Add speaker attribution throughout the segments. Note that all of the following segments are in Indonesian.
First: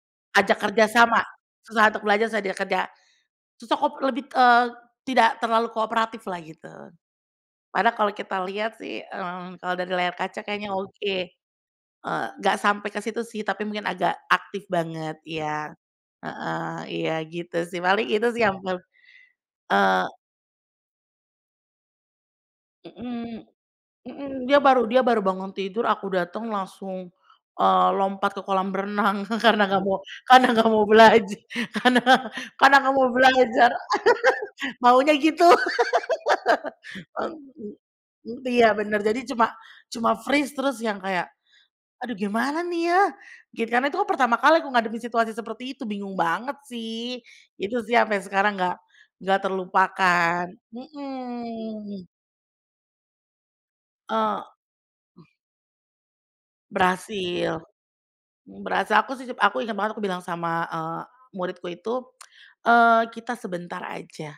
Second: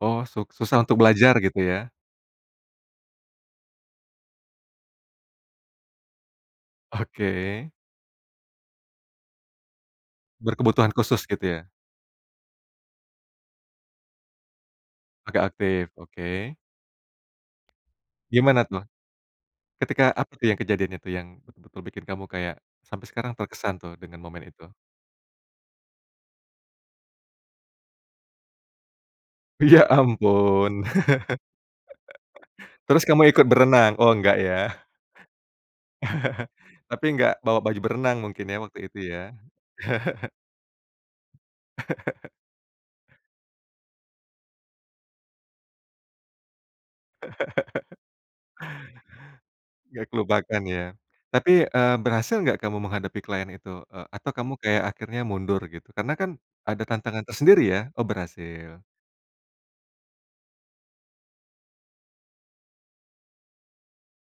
Speaker 1: Oh, suk
Speaker 2: Ajak
Speaker 1: susah untuk
Speaker 2: kerjasama,
Speaker 1: belajar gitu, ya.
Speaker 2: susah untuk belajar, susah dia kerja. Susah kop lebih, eee, tidak terlalu kooperatiflah gitu.
Speaker 1: Oke.
Speaker 2: Padahal kalau kita lihat, sih, eee, kalau dari layar kaca kayaknya
Speaker 1: Berkebutuhan
Speaker 2: oke.
Speaker 1: khusus gitu, ya?
Speaker 2: Eee, nggak sampai ke situ, sih, tapi mungkin agak aktif banget
Speaker 1: Agak
Speaker 2: iya,
Speaker 1: aktif, oke.
Speaker 2: heeh, iya gitu, sih, paling itu, sih,
Speaker 1: Gimana,
Speaker 2: yang ber
Speaker 1: tuh?
Speaker 2: eee
Speaker 1: Ketika apa, tuh, yang kejadian itu yang betul-betul bikin kamu kayak sampe sekarang
Speaker 2: Mhm
Speaker 1: terkesan, tuh, dengan
Speaker 2: mhm,
Speaker 1: momen
Speaker 2: dia
Speaker 1: itu?
Speaker 2: baru dia baru bangun tidur, aku datang langsung, eee, lompat ke kolam renang karena nggak
Speaker 1: Ya,
Speaker 2: mau karena nggak
Speaker 1: ampun.
Speaker 2: mau belaj karena karena nggak
Speaker 1: Terus
Speaker 2: mau
Speaker 1: kamu ikut
Speaker 2: belajar.
Speaker 1: berenang? Oh, enggak, ya.
Speaker 2: Maunya gitu.
Speaker 1: Tapi enggak bawa baju berenang
Speaker 2: Mmm,
Speaker 1: mungkin, ya,
Speaker 2: iya,
Speaker 1: waktu itu,
Speaker 2: bener, jadi
Speaker 1: ya.
Speaker 2: cuma cuma freeze terus yang kayak, "Aduh gimana, nih, ya?" Gi karena itu kan pertama kali aku ngadepin situasi seperti itu, bingung banget, sih, itu, sih, sampai sekarang nggak nggak
Speaker 1: Nggak
Speaker 2: terlupakan.
Speaker 1: kelupaan ya. Tapi, eee
Speaker 2: Mhm.
Speaker 1: berhasil nggak kamu menghadapi klien itu? Eee, atau kamu
Speaker 2: Eee
Speaker 1: kayak akhirnya mundur gitu? Karena, kan, ada tantangan
Speaker 2: Berhasil.
Speaker 1: tersendiri, ya? Oh, berhasil.
Speaker 2: Berhasil, aku, sih, aku inget banget aku bilang sama, eee, muridku itu, eee, "Kita sebentar aja,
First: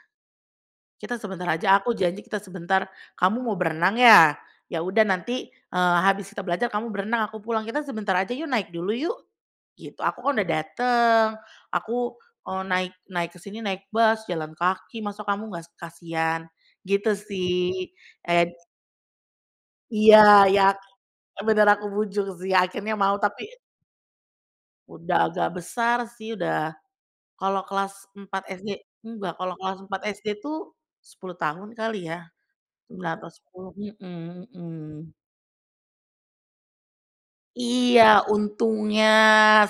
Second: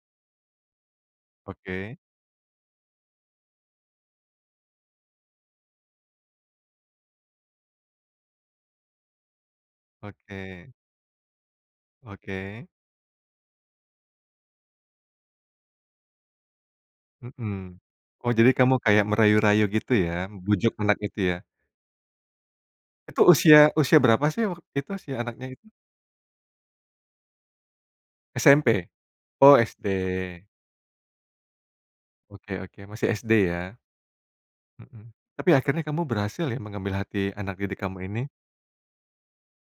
Speaker 2: kita sebentar aja, aku
Speaker 1: Oke.
Speaker 2: janji kita sebentar, kamu mau berenang ya? Ya udah nanti, eee, habis kita belajar kamu berenang aku pulang kita sebentar aja yuk, naik dulu yuk." Gitu, "Aku, kan, udah
Speaker 1: Oke.
Speaker 2: dateng, aku, eee,
Speaker 1: Oke.
Speaker 2: naik naik ke sini naik bus, jalan kaki, masa kamu nggas kasihan," gitu,
Speaker 1: Mhm.
Speaker 2: sih.
Speaker 1: Oh, jadi
Speaker 2: Ed
Speaker 1: kamu kayak merayu-rayu gitu, ya,
Speaker 2: Iya iya,
Speaker 1: membujuk anak itu, ya.
Speaker 2: bener aku bujuk, sih, akhirnya mau
Speaker 1: Itu
Speaker 2: tapi
Speaker 1: usia usia berapa, sih, wak itu usia
Speaker 2: Udah
Speaker 1: anaknya
Speaker 2: agak
Speaker 1: itu?
Speaker 2: besar, sih, udah kalau kelas 4 SD
Speaker 1: SMP?
Speaker 2: enggak, kalau
Speaker 1: Oh,
Speaker 2: kelas 4 SD,
Speaker 1: SD.
Speaker 2: tuh, 10 tahun kali, ya,
Speaker 1: Oke oke, masih
Speaker 2: 9 atau
Speaker 1: SD
Speaker 2: 10.
Speaker 1: ya.
Speaker 2: Mhm
Speaker 1: Mhm.
Speaker 2: mhm.
Speaker 1: Tapi akhirnya kamu berhasil, ya, mengambil hati anak didik
Speaker 2: Iya,
Speaker 1: kamu ini?
Speaker 2: untungnya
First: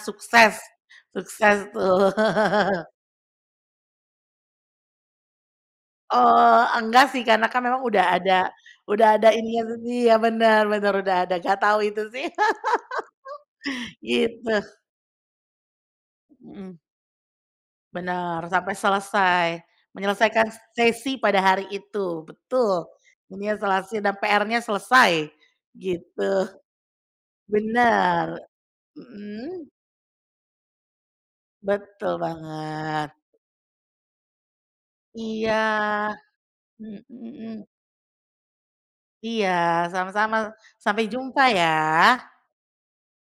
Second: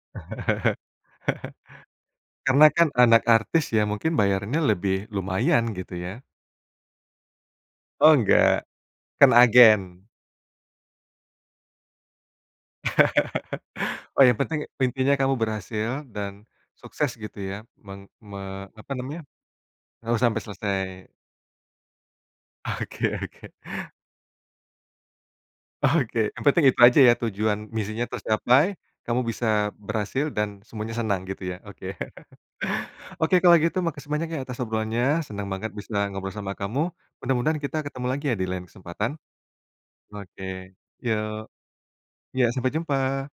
Speaker 2: sukses, sukses, tuh.
Speaker 1: Karena, kan, anak artis, ya, mungkin bayarnya lebih lumayan gitu, ya.
Speaker 2: Eee, enggak, sih, karena, kan, memang udah
Speaker 1: Oh,
Speaker 2: ada
Speaker 1: enggak,
Speaker 2: udah ada
Speaker 1: kan,
Speaker 2: ininya sendi
Speaker 1: agen.
Speaker 2: iya, bener bener udah ada nggak tahu itu, sih.
Speaker 1: Oh, yang
Speaker 2: Gitu.
Speaker 1: penting, intinya kamu berhasil dan
Speaker 2: Mhm.
Speaker 1: sukses gitu, ya, meng
Speaker 2: Benar,
Speaker 1: me
Speaker 2: sampai
Speaker 1: apa namanya
Speaker 2: selesai,
Speaker 1: oh, sampai
Speaker 2: menyelesaikan
Speaker 1: selesai.
Speaker 2: sesi pada hari itu, betul.
Speaker 1: Oke oke.
Speaker 2: Menyeselasi dan PR-nya selesai,
Speaker 1: Oke, yang
Speaker 2: gitu.
Speaker 1: penting itu aja, ya, tujuan misinya
Speaker 2: Bener.
Speaker 1: tercapai, kamu bisa
Speaker 2: Mhm.
Speaker 1: berhasil dan semuanya senang gitu, ya, oke.
Speaker 2: Betul banget.
Speaker 1: Oke, kalau gitu makasih banyak, ya, atas obrolannya, senang
Speaker 2: Iya.
Speaker 1: banget bisa ngobrol sama kamu,
Speaker 2: Hmm,
Speaker 1: mudah-mudahan
Speaker 2: mhm.
Speaker 1: kita ketemu lagi, ya, di lain kesempatan.
Speaker 2: Iya, sama-sama.
Speaker 1: Oke,
Speaker 2: Sampai jumpa,
Speaker 1: yuk.
Speaker 2: ya.
Speaker 1: Iya, sampai jumpa.